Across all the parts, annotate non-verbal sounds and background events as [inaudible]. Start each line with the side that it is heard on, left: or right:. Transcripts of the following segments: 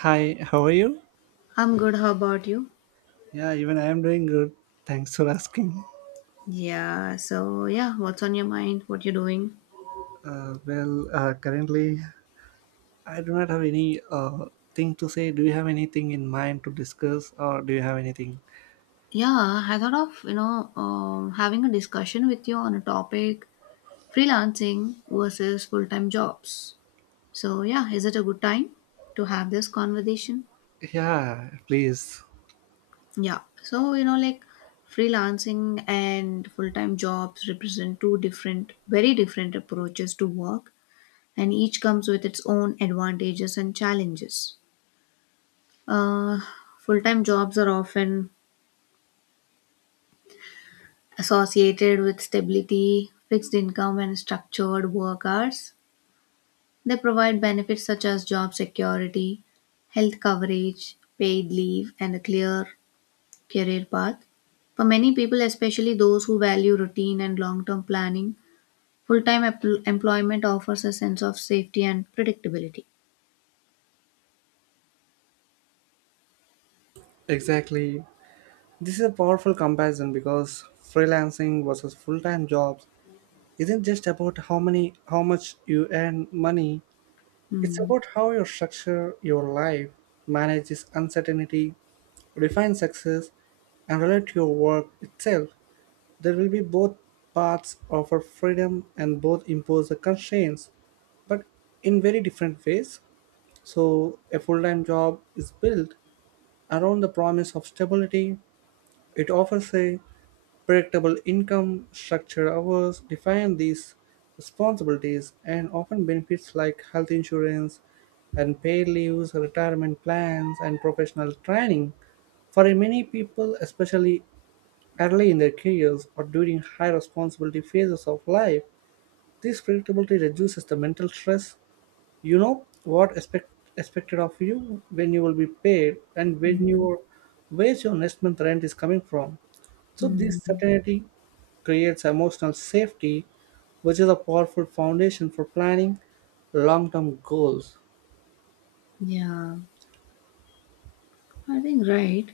right: Hi, how are you?
left: I'm good. How about you?
right: Yeah, even I am doing good. Thanks for asking.
left: Yeah. So yeah, what's on your mind? What you're doing?
right: Currently, I do not have any thing to say. Do you have anything in mind to discuss, or do you have anything?
left: Yeah, I thought of having a discussion with you on a topic: freelancing versus full-time jobs. So yeah, is it a good time to have this conversation?
right: Yeah, please.
left: Yeah. So like freelancing and full-time jobs represent two different, very different approaches to work, and each comes with its own advantages and challenges. Uh, Full-time jobs are often associated with stability, fixed income, and structured work hours. They provide benefits such as job security, health coverage, paid leave, and a clear career path. For many people, especially those who value routine and long term planning, full time employment offers a sense of safety and predictability.
right: Exactly. This is a powerful comparison because freelancing versus full-time jobs isn't just about how much you earn money. It's
left: Hmm.
right: about how you structure your life, manage this uncertainty, define success, and relate to your work itself. There will be both paths offer freedom and both impose the constraints, but in very different ways. So a full-time job is built around the promise of stability. It offers a predictable income, structured hours, define these responsibilities, and often benefits like health insurance and paid leaves, retirement plans, and professional training. For many people, especially early in their careers or during high responsibility phases of life, this predictability reduces the mental stress. You know expected of you, when you will be paid, and when
left: Hmm.
right: your wage your next month rent is coming from. So this
left: mm,
right: certainty creates emotional safety, which is a powerful foundation for planning long-term goals.
left: yeah, I think right.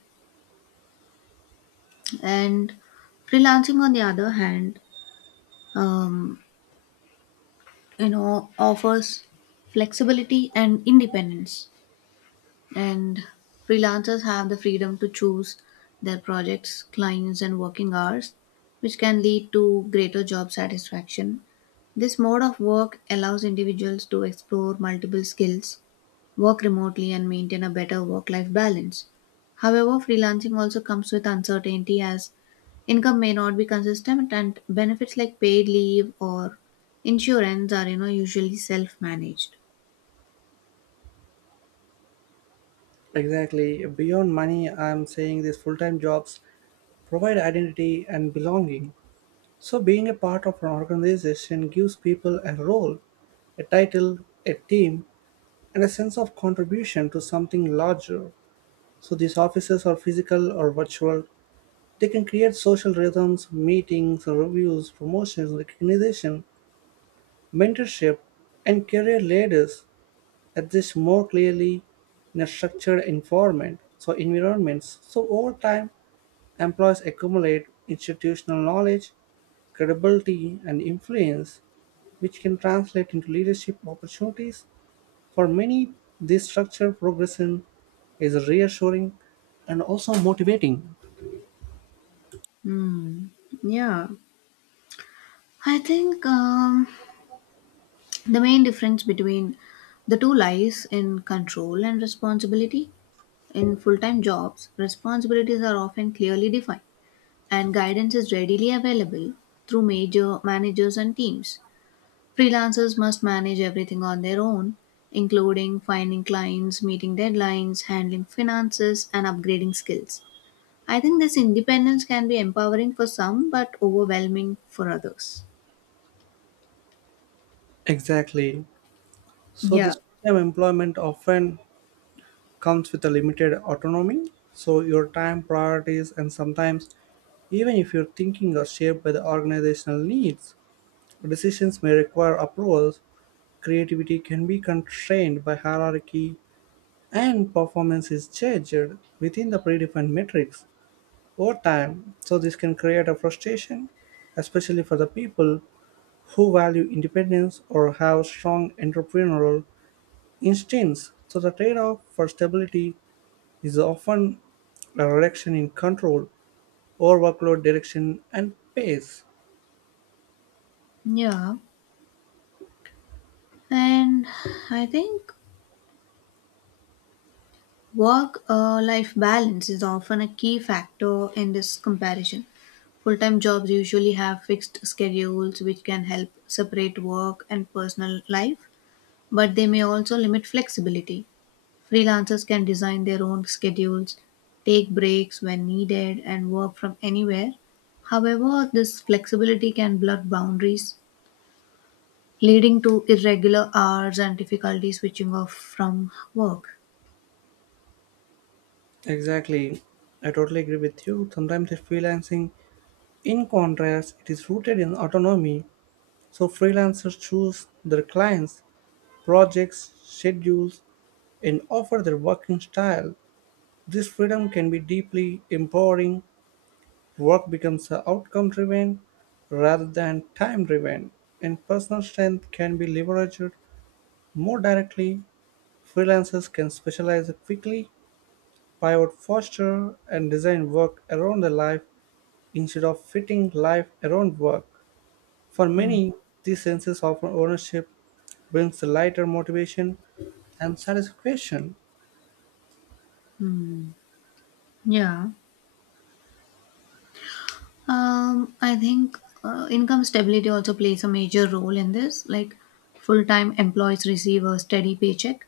left: And freelancing, on the other hand, um, offers flexibility and independence, and freelancers have the freedom to choose their projects, clients, and working hours, which can lead to greater job satisfaction. This mode of work allows individuals to explore multiple skills, work remotely, and maintain a better work life balance. However, freelancing also comes with uncertainty, as income may not be consistent and benefits like paid leave or insurance are usually self managed.
right: Exactly. Beyond money, I'm saying these full-time jobs provide identity and belonging. So being a part of an organization gives people a role, a title, a team, and a sense of contribution to something larger. So these offices are physical or virtual. They can create social rhythms, meetings, reviews, promotions, recognition, mentorship, and career ladders exist more clearly in a structured environment. So, environments. So, over time, employees accumulate institutional knowledge, credibility, and influence which can translate into leadership opportunities. For many, this structured progression is reassuring and also motivating.
left: Hmm. Yeah. I think the main difference between the two lies in control and responsibility. In full time jobs, responsibilities are often clearly defined, and guidance is readily available through major managers and teams. Freelancers must manage everything on their own, including finding clients, meeting deadlines, handling finances, and upgrading skills. I think this independence can be empowering for some but overwhelming for others.
right: Exactly. So
left: Yeah.
right: this full-time employment often comes with a limited autonomy. So your time, priorities, and sometimes even if your thinking are shaped by the organizational needs, decisions may require approvals. Creativity can be constrained by hierarchy, and performance is judged within the predefined metrics over time. So this can create a frustration, especially for the people who value independence or have strong entrepreneurial instincts. So the trade off for stability is often a reduction in control over workload direction and pace.
left: Yeah. And I think work life balance is often a key factor in this comparison. Full time jobs usually have fixed schedules which can help separate work and personal life, but they may also limit flexibility. Freelancers can design their own schedules, take breaks when needed, and work from anywhere. However, this flexibility can blur boundaries, leading to irregular hours and difficulty switching off from work.
right: Exactly. I totally agree with you. Sometimes the freelancing, in contrast, it is rooted in autonomy. So freelancers choose their clients, projects, schedules, and offer their working style. This freedom can be deeply empowering. Work becomes outcome driven rather than time driven, and personal strength can be leveraged more directly. Freelancers can specialize quickly, pivot faster, and design work around their life instead of fitting life around work. For
left: Hmm.
right: many, this sense of ownership brings lighter motivation and satisfaction.
left: Hmm. Yeah. I think income stability also plays a major role in this. Like full time employees receive a steady paycheck,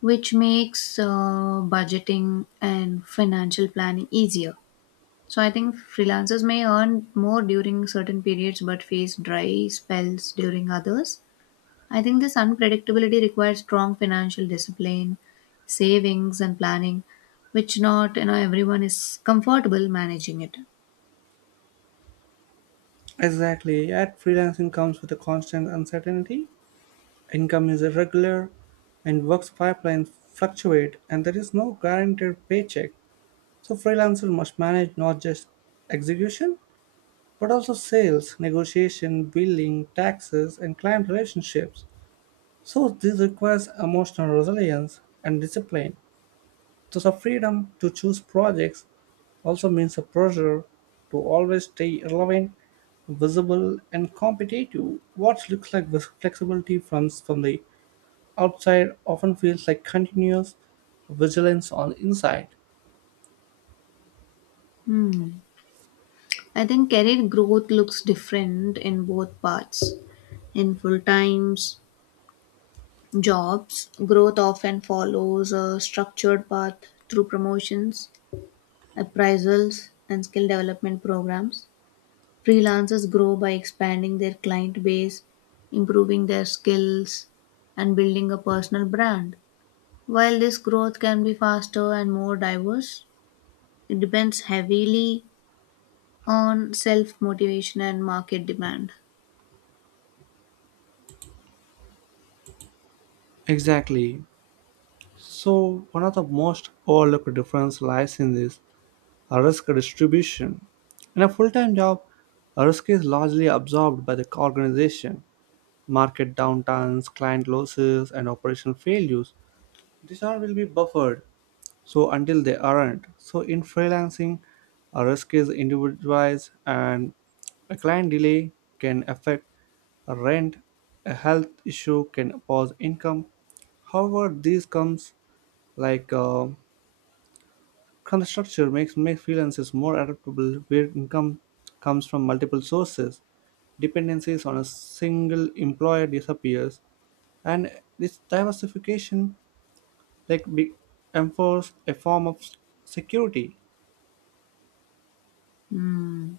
left: which makes budgeting and financial planning easier. So I think freelancers may earn more during certain periods but face dry spells during others. I think this unpredictability requires strong financial discipline, savings and planning, which not everyone is comfortable managing it.
right: Exactly, yet freelancing comes with a constant uncertainty. Income is irregular and work's pipelines fluctuate and there is no guaranteed paycheck. So freelancer must manage not just execution but also sales, negotiation, billing, taxes and client relationships. So this requires emotional resilience and discipline. So the freedom to choose projects also means a pressure to always stay relevant, visible, and competitive. What looks like this flexibility from the outside often feels like continuous vigilance on inside.
left: Hmm. I think career growth looks different in both parts. In full times jobs, growth often follows a structured path through promotions, appraisals, and skill development programs. Freelancers grow by expanding their client base, improving their skills, and building a personal brand. While this growth can be faster and more diverse, it depends heavily on self motivation and market demand.
right: Exactly. So, one of the most overlooked difference lies in this risk distribution. In a full-time job, risk is largely absorbed by the organization. Market downturns, client losses, and operation failures. These all will be buffered. So until they aren't, so in freelancing, a risk is individualized and a client delay can affect a rent, a health issue can pause income. However, these comes like uh, kind of structure makes freelancers more adaptable where income comes from multiple sources. Dependencies on a single employer disappears, and this diversification like be, enforce a form of security.
left: Hmm.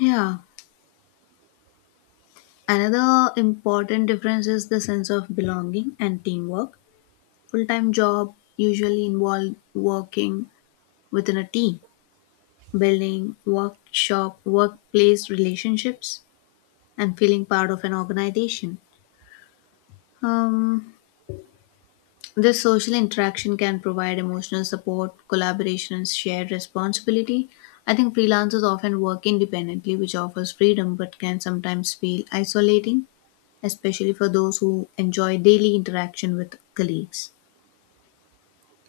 left: Yeah. Another important difference is the sense of belonging and teamwork. Full time job usually involve working within a team, building workplace relationships, and feeling part of an organization. Um, this social interaction can provide emotional support, collaboration, and shared responsibility. I think freelancers often work independently, which offers freedom but can sometimes feel isolating, especially for those who enjoy daily interaction with colleagues.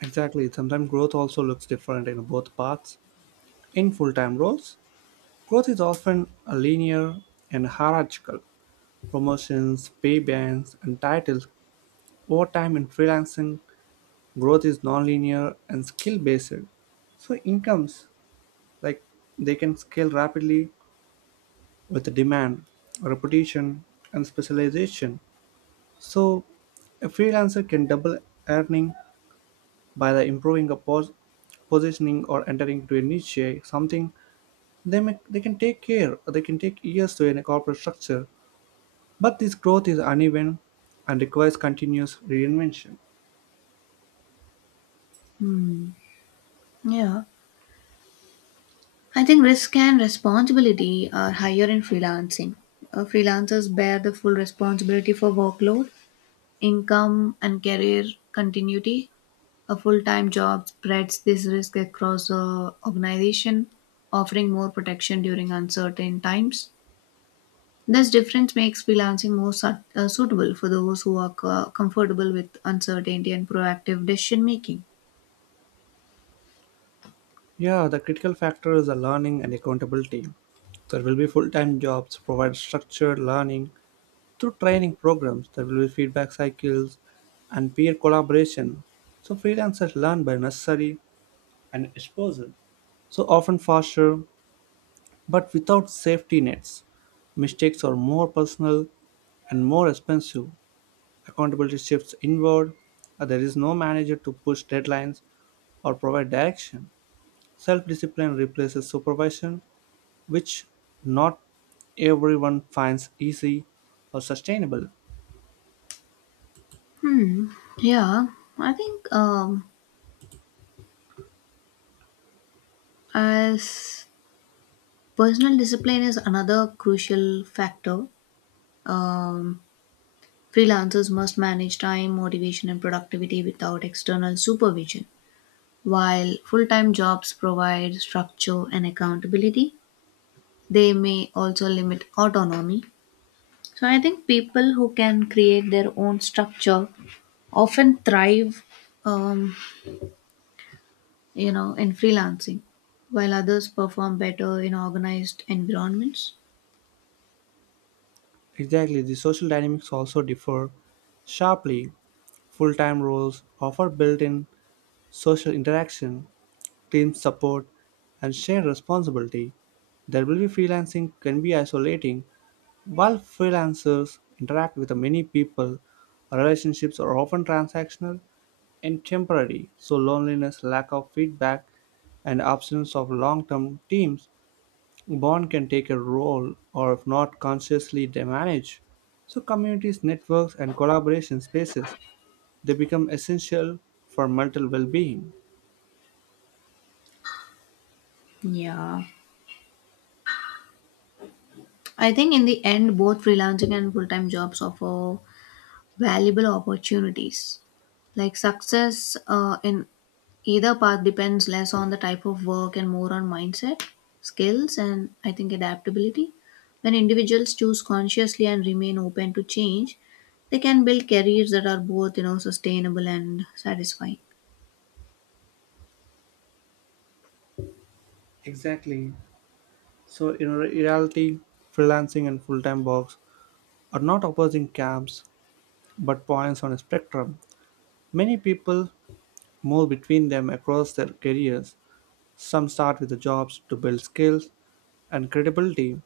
right: Exactly. Sometimes growth also looks different in both paths. In full time roles, growth is often a linear and hierarchical. Promotions, pay bands, and titles. Over time in freelancing, growth is non-linear and skill based. So incomes like they can scale rapidly with demand, reputation, and specialization. So a freelancer can double earning by the improving a positioning or entering into a niche, something they can take care, they can take years to in a corporate structure, but this growth is uneven and requires continuous reinvention.
left: Hmm. Yeah. I think risk and responsibility are higher in freelancing. Freelancers bear the full responsibility for workload, income, and career continuity. A full-time job spreads this risk across the organization, offering more protection during uncertain times. This difference makes freelancing more suitable for those who are comfortable with uncertainty and proactive decision making.
right: Yeah, the critical factors are learning and accountability. There will be full time jobs, provide structured learning through training programs, there will be feedback cycles and peer collaboration. So freelancers learn by necessary and exposure, so often faster but without safety nets. Mistakes are more personal and more expensive. Accountability shifts inward. There is no manager to push deadlines or provide direction. Self discipline replaces supervision, which not everyone finds easy or sustainable.
left: Hmm. Yeah, I think as personal discipline is another crucial factor. Um, Freelancers must manage time, motivation, and productivity without external supervision. While full time jobs provide structure and accountability, they may also limit autonomy. So, I think people who can create their own structure often thrive, um, in freelancing, while others perform better in organized environments.
right: Exactly, the social dynamics also differ sharply. Full time roles offer built in social interaction, team support, and shared responsibility. There will be freelancing can be isolating. While freelancers interact with many people, relationships are often transactional and temporary, so loneliness, lack of feedback, and absence of long term teams, bond can take a role or if not consciously managed. So communities, networks, and collaboration spaces they become essential for mental well being.
left: Yeah, I think in the end both freelancing and full-time jobs offer valuable opportunities. Like success in either path depends less on the type of work and more on mindset, skills, and I think adaptability. When individuals choose consciously and remain open to change, they can build careers that are both sustainable and satisfying.
right: Exactly. So, in reality, freelancing and full time works are not opposing camps but points on a spectrum. Many people move between them across their careers. Some start with the jobs to build skills and credibility,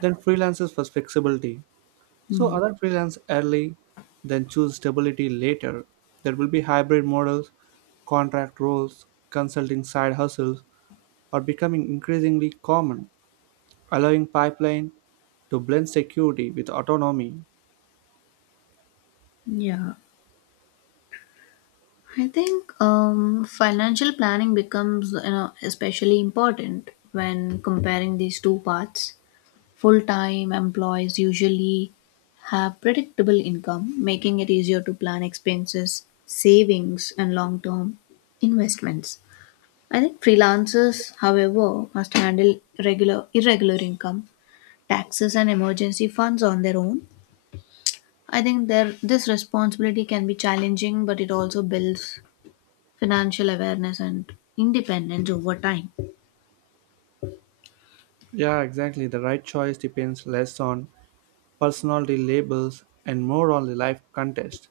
right: then freelancers for flexibility. So
left: Hmm.
right: other freelance early, then choose stability later. There will be hybrid models, contract roles, consulting side hustles are becoming increasingly common, allowing pipeline to blend security with autonomy.
left: Yeah, I think financial planning becomes especially important when comparing these two paths. Full time employees usually have predictable income, making it easier to plan expenses, savings, and long term investments. I think freelancers, however, must handle regular, irregular income, taxes, and emergency funds on their own. I think there, this responsibility can be challenging, but it also builds financial awareness and independence over time.
right: Yeah, exactly. The right choice depends less on personality labels, and more on the life context.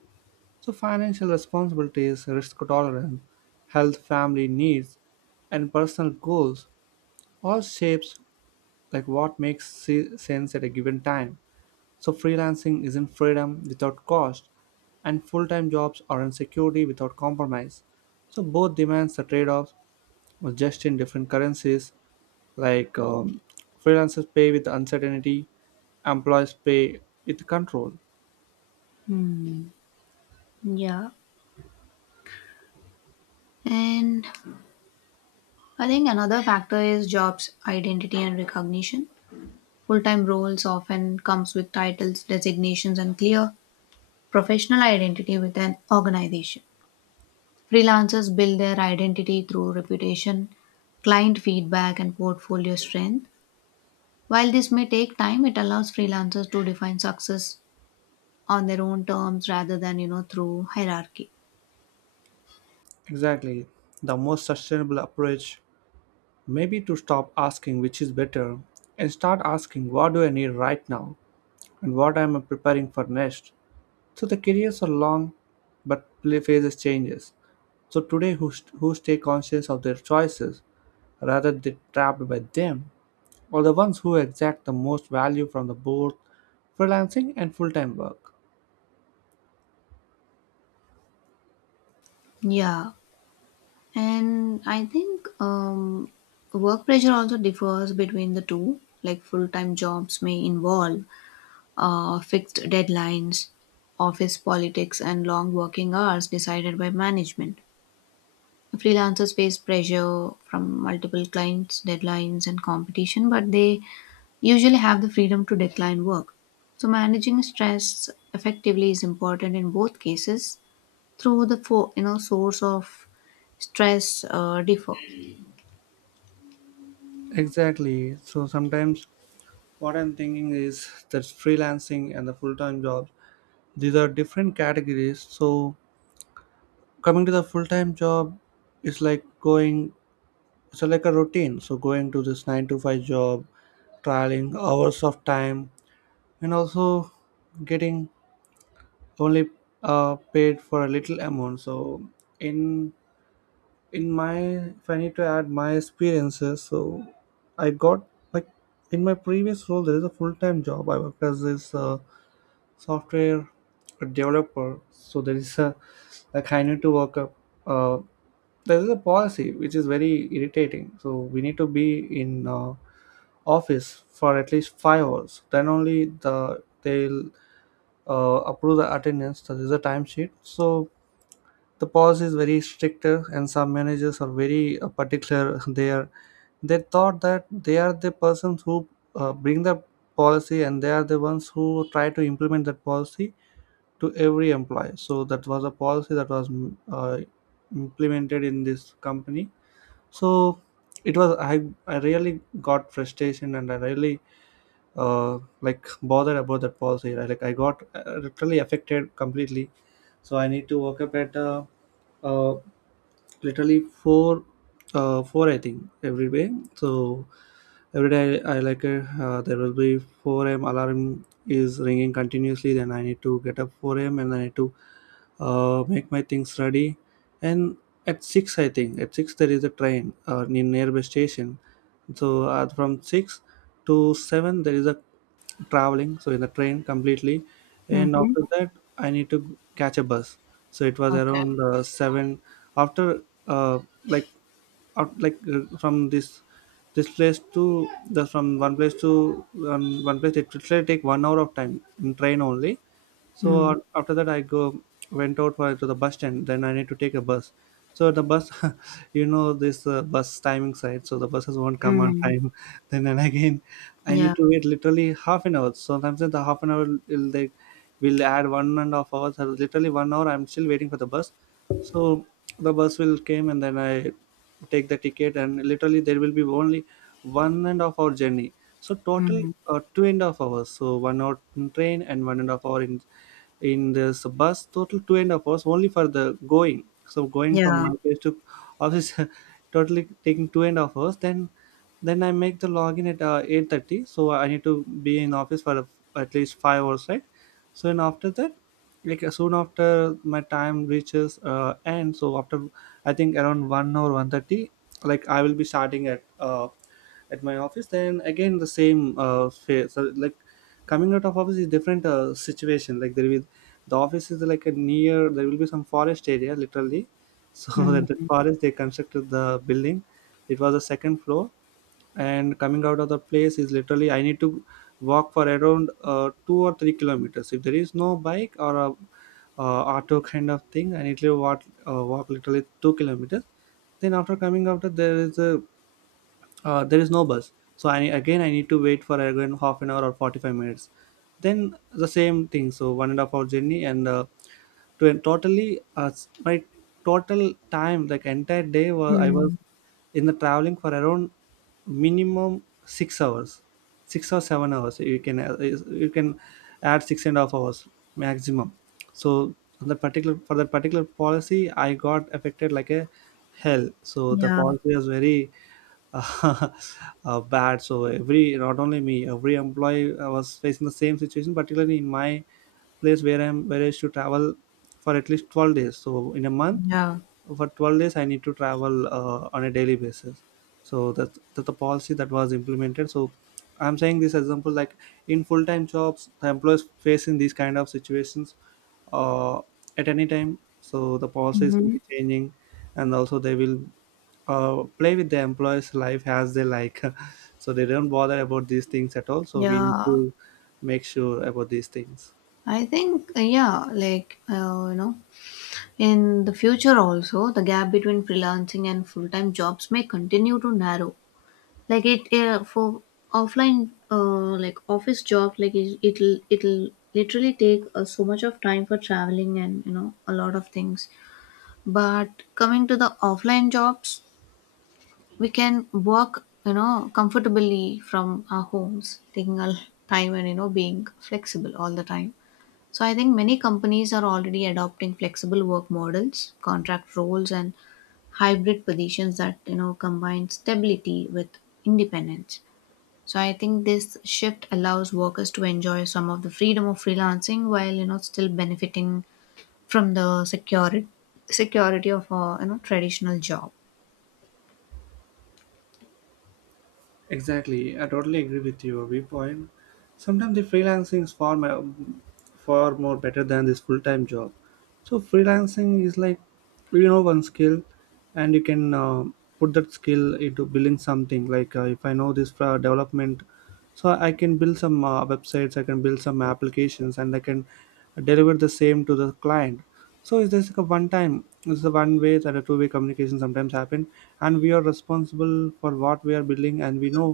right: So financial responsibilities, risk tolerance, health, family needs, and personal goals all shapes like what makes sense at a given time. So freelancing isn't freedom without cost, and full-time jobs aren't security without compromise. So both demands the trade-offs, but just in different currencies. Like um, Freelancers pay with uncertainty, employees pay with control.
left: Hmm. Yeah. And I think another factor is jobs, identity and recognition. Full-time roles often comes with titles, designations and clear professional identity with an organization. Freelancers build their identity through reputation, client feedback and portfolio strength. While this may take time, it allows freelancers to define success on their own terms rather than, you know, through hierarchy.
right: Exactly. The most sustainable approach may be to stop asking which is better and start asking what do I need right now and what am I preparing for next. So the careers are long but play phases changes. So today who stay conscious of their choices rather than trapped by them are the ones who exact the most value from the both freelancing and full-time work.
left: Yeah, and I think work pressure also differs between the two. Like full time jobs may involve fixed deadlines, office politics, and long working hours decided by management. Freelancers face pressure from multiple clients, deadlines, and competition, but they usually have the freedom to decline work. So managing stress effectively is important in both cases, through the four, you know, source of stress differ.
right: Exactly. So sometimes what I'm thinking is that freelancing and the full-time job these are different categories so coming to the full-time job it's like going it's like a routine, so going to this 9 to 5 job, trialing hours of time and also getting only paid for a little amount. So in in my, if I need to add my experiences, so I got like in my previous role, there is a full-time job, I worked as this software developer. So there is a like I need to work up uh, there is a policy which is very irritating, so we need to be in office for at least 5 hours, then only they'll approve the attendance, that is a timesheet. So the policy is very stricter and some managers are very particular [laughs] they thought that they are the persons who bring the policy and they are the ones who try to implement that policy to every employee. So that was a policy that was implemented in this company. So it was I really got frustration and I really bothered about that policy. I got literally affected completely. So I need to wake up at uh, literally four, I think, every day. So every day I like it. There will be 4 a.m. alarm is ringing continuously. Then I need to get up 4 a.m. and I need to make my things ready. And at 6, I think at 6 there is a train nearby station. So from 6 to 7 there is a traveling, so in the train completely, and
left: Mhm.
right: after that I need to catch a bus. So it was
left: Okay.
right: around 7. After like out like from this place to the, from one place to one place, it will take 1 hour of time in train only.
left: Mm.
right: So after that, I go went out for, to the bus stand. Then I need to take a bus. So the bus, [laughs] you know, this bus timing side. So the buses won't come on
left: Mm.
right: time. [laughs] Then and again, I
left: Yeah.
right: need to wait literally half an hour. Sometimes in the half an hour, will add one and a half hours. Or literally 1 hour, I'm still waiting for the bus. So the bus will came and then I take the ticket and literally there will be only one and a half hour journey. So total
left: Mm.
right: two and a half hours. So 1 hour in train and 1.5 hours in this bus, total 2.5 hours only for the going. So going from
left: Yeah.
right: my place to office, [laughs] totally taking 2.5 hours. Then I make the login at 8:30, so I need to be in office for at least 5 hours, right? So and after that, like soon after my time reaches end, so after I think around 1 or 1:30, like I will be starting at my office. Then again the same phase. So like coming out of office is different situation. Like there will be, the office is like a near, there will be some forest area literally. So [laughs] that the
left: Mm.
right: forest, they constructed the building. It was a second floor, and coming out of the place is literally I need to walk for around 2 or 3 kilometers. If there is no bike or a auto kind of thing, I need to walk, walk literally 2 kilometers. Then after coming out, there is a there is no bus, so I again I need to wait for again half an hour or 45 minutes. Then the same thing, so 1.5 hours journey and to a totally my total time, like entire day, was I was
left: Mm.
right: in the traveling for around minimum 6 hours. 6 or 7 hours, you can you can add 6.5 hours maximum. So on the particular, for that particular policy, I got affected like a hell. So the
left: Yeah,
right: policy was very [laughs] bad. So every, not only me, every employee was facing the same situation, particularly in my place where I used to travel for at least 12 days. So in a month,
left: yeah,
right: for 12 days, I need to travel on a daily basis. So that's the policy that was implemented. So I'm saying this example, like in full-time jobs, the employees facing these kind of situations uh, at any time. So the policies will
left: hmm,
right: be changing, and also they will play with the employees' life as they like. [laughs] So they don't bother about these things at all. So we need
left: yeah.
right: to make sure about these things.
left: I think, yeah, like, you know, in the future also, the gap between freelancing and full-time jobs may continue to narrow. Like it, for offline, like office job, like it, it'll, it'll literally take so much of time for traveling and, you know, a lot of things. But coming to the offline jobs, we can work comfortably from our homes, taking our time and being flexible all the time. So I think many companies are already adopting flexible work models, contract roles, and hybrid positions that combine stability with independence. So I think this shift allows workers to enjoy some of the freedom of freelancing while still benefiting from the security of a traditional job.
right: Exactly, I totally agree with your viewpoint. Sometimes the freelancing is far more, far more better than this full time job. So freelancing is like, you know, one skill, and you can put that skill into building something. Like if I know this for development, so I can build some websites, I can build some applications, and I can deliver the same to the client. So is this like a one time? It's a one way, that a two-way communication sometimes happen, and we are responsible for what we are building, and we know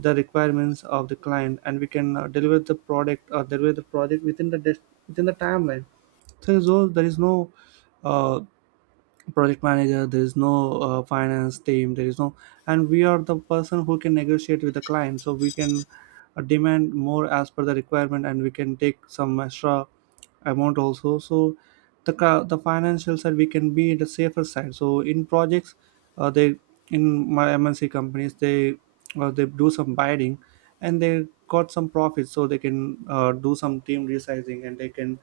right: the requirements of the client, and we can deliver the product or deliver the project within the within the timeline. So there is no uh, project manager, there is no finance team, there is no, and we are the person who can negotiate with the client. So we can demand more as per the requirement, and we can take some extra amount also. So the financial side, we can be in the safer side. So in projects, they in my mnc companies, they do some bidding and they got some profits, so they can do some team resizing, and they can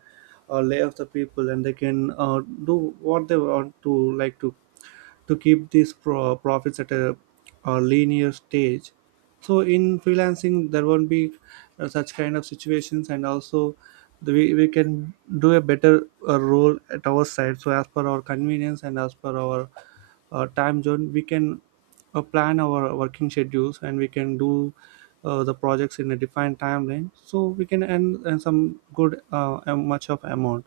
right: lay off the people, and they can do what they want to, like to keep these profits at a linear stage. So in freelancing there won't be such kind of situations, and also we can do a better role at our side, so as per our convenience and as per our time zone, we can plan our working schedules, and we can do the projects in a defined timeline, so we can earn some good much of amount.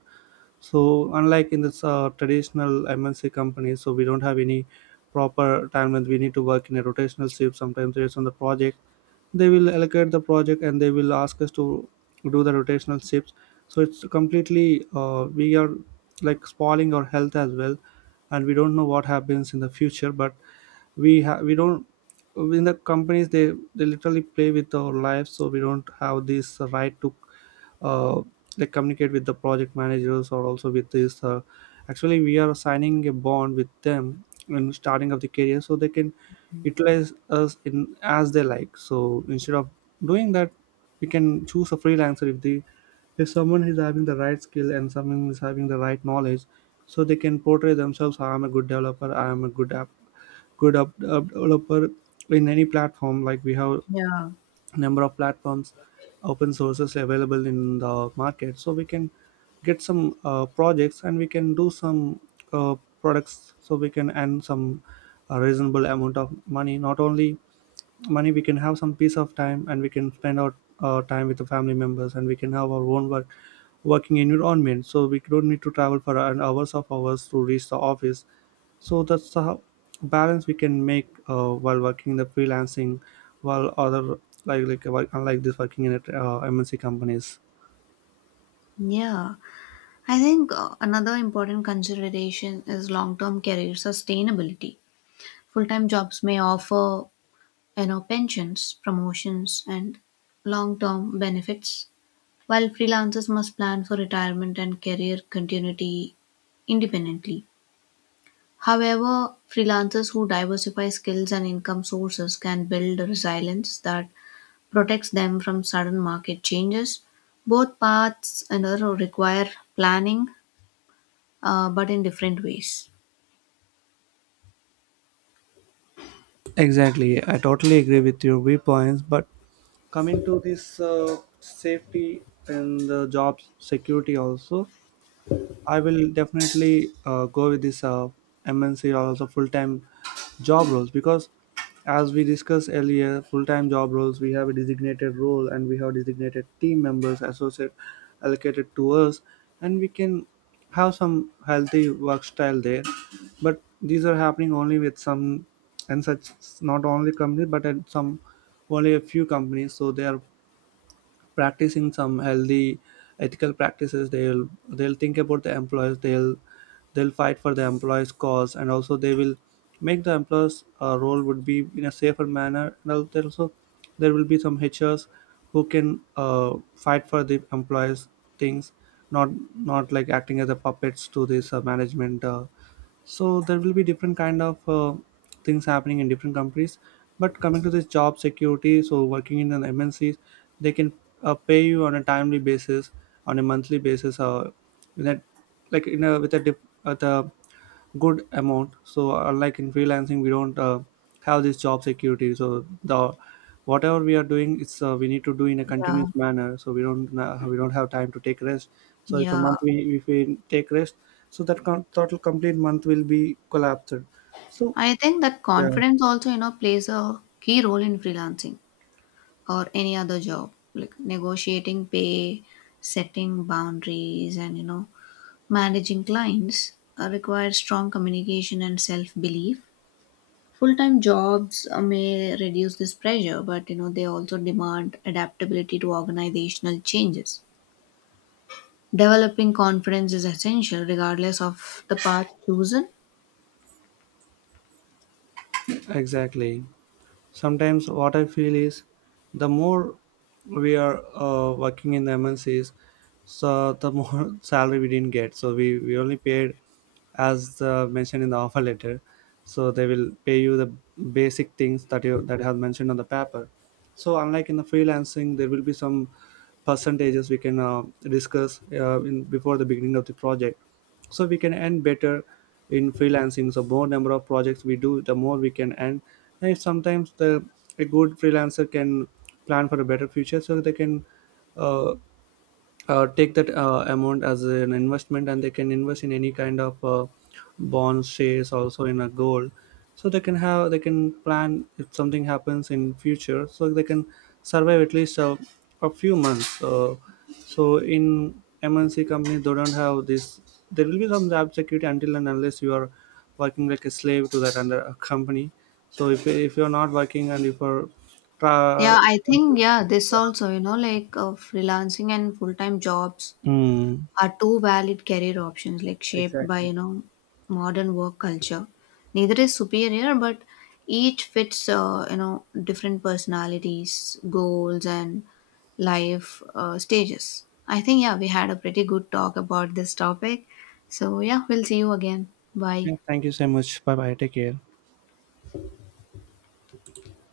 right: So unlike in this traditional MNC companies, so we don't have any proper time, and we need to work in a rotational shift. Sometimes based on the project, they will allocate the project, and they will ask us to do the rotational shifts. So it's completely we are like spoiling our health as well, and we don't know what happens in the future. But we don't, in the companies, they literally play with our lives, so we don't have this right to uh, like communicate with the project managers or also with this actually we are signing a bond with them in starting of the career, so they can utilize us in as they like. So instead of doing that, we can choose a freelancer if the, if someone is having the right skill and someone is having the right knowledge, so they can portray themselves. I am a good developer, I am a good app, app developer in any platform. Like we have
left: Yeah.
right: number of platforms, open sources available in the market, so we can get some projects, and we can do some uh, products, so we can earn some reasonable amount of money. Not only money, we can have some piece of time, and we can spend our time with the family members, and we can have our own working environment, so we don't need to travel for an hours of hours to reach the office. So that's the balance we can make while working in the freelancing, while other, unlike this working in at mnc companies.
left: Yeah, I think another important consideration is long-term career sustainability. Full-time jobs may offer, you know, pensions, promotions, and long-term benefits, while freelancers must plan for retirement and career continuity independently. However, freelancers who diversify skills and income sources can build a resilience that protects them from sudden market changes. Both paths, you know, require planning, but in different ways.
right: Exactly, I totally agree with your viewpoints, but coming to this safety and the job security also, I will definitely go with this MNC or also full time job roles. Because as we discussed earlier, full time job roles, we have a designated role, and we have designated team members associate allocated to us, and we can have some healthy work style there. But these are happening only with some, and such not only companies, but at some, only a few companies. So they are practicing some healthy ethical practices. They'll think about the employees, they'll fight for the employees cause, and also they will make the employees role would be in a safer manner, and there also there will be some hrs who can uh, fight for the employees things. Not, not like acting as a puppets to this management. So there will be different kind of things happening in different companies. But coming to this job security, so working in an mncs, they can pay you on a timely basis, on a monthly basis, or in a, like in a with a the good amount. So unlike in freelancing, we don't have this job security. So the whatever we are doing, it's we need to do in a
left: Yeah,
right: continuous manner, so we don't have time to take rest. So if a
left: yeah.
right: month we, if we take rest, so that total complete month will be collapsed. So
left: I think that
right: yeah,
left: confidence also, you know, plays a key role in freelancing or any other job, like negotiating pay, setting boundaries, and, you know, managing clients requires strong communication and self belief. Full time jobs may reduce this pressure, but, you know, they also demand adaptability to organizational changes. Developing confidence is essential regardless of the path chosen.
right: exactly. Sometimes what I feel is the more we are working in the MNCs, so the more [laughs] salary we didn't get. So we only paid as mentioned in the offer letter. So they will pay you the basic things that you that have mentioned on the paper. So unlike in the freelancing, there will be some percentages we can discuss in before the beginning of the project. So we can end better in freelancing, so more number of projects we do, the more we can end. And if sometimes the, a good freelancer can plan for a better future, so they can uh, take that amount as an investment, and they can invest in any kind of bonds, shares, also in a gold. So they can have, they can plan if something happens in future, so they can survive at least a few months. So in mnc companies they don't have this, there will be some job security until and unless you are working like a slave to that under a company. So if you're not working and if you're tra-
left: Yeah, I think, yeah, this also, you know, like freelancing and full time jobs
right: Mm.
left: are two valid career options, like shaped by, you know, modern work culture. Neither is superior, but each fits, you know, different personalities, goals, and life stages. I think, yeah, we had a pretty good talk about this topic. So, yeah, we'll see you again. Bye.
right: Yeah, thank you so much, bye bye, take care.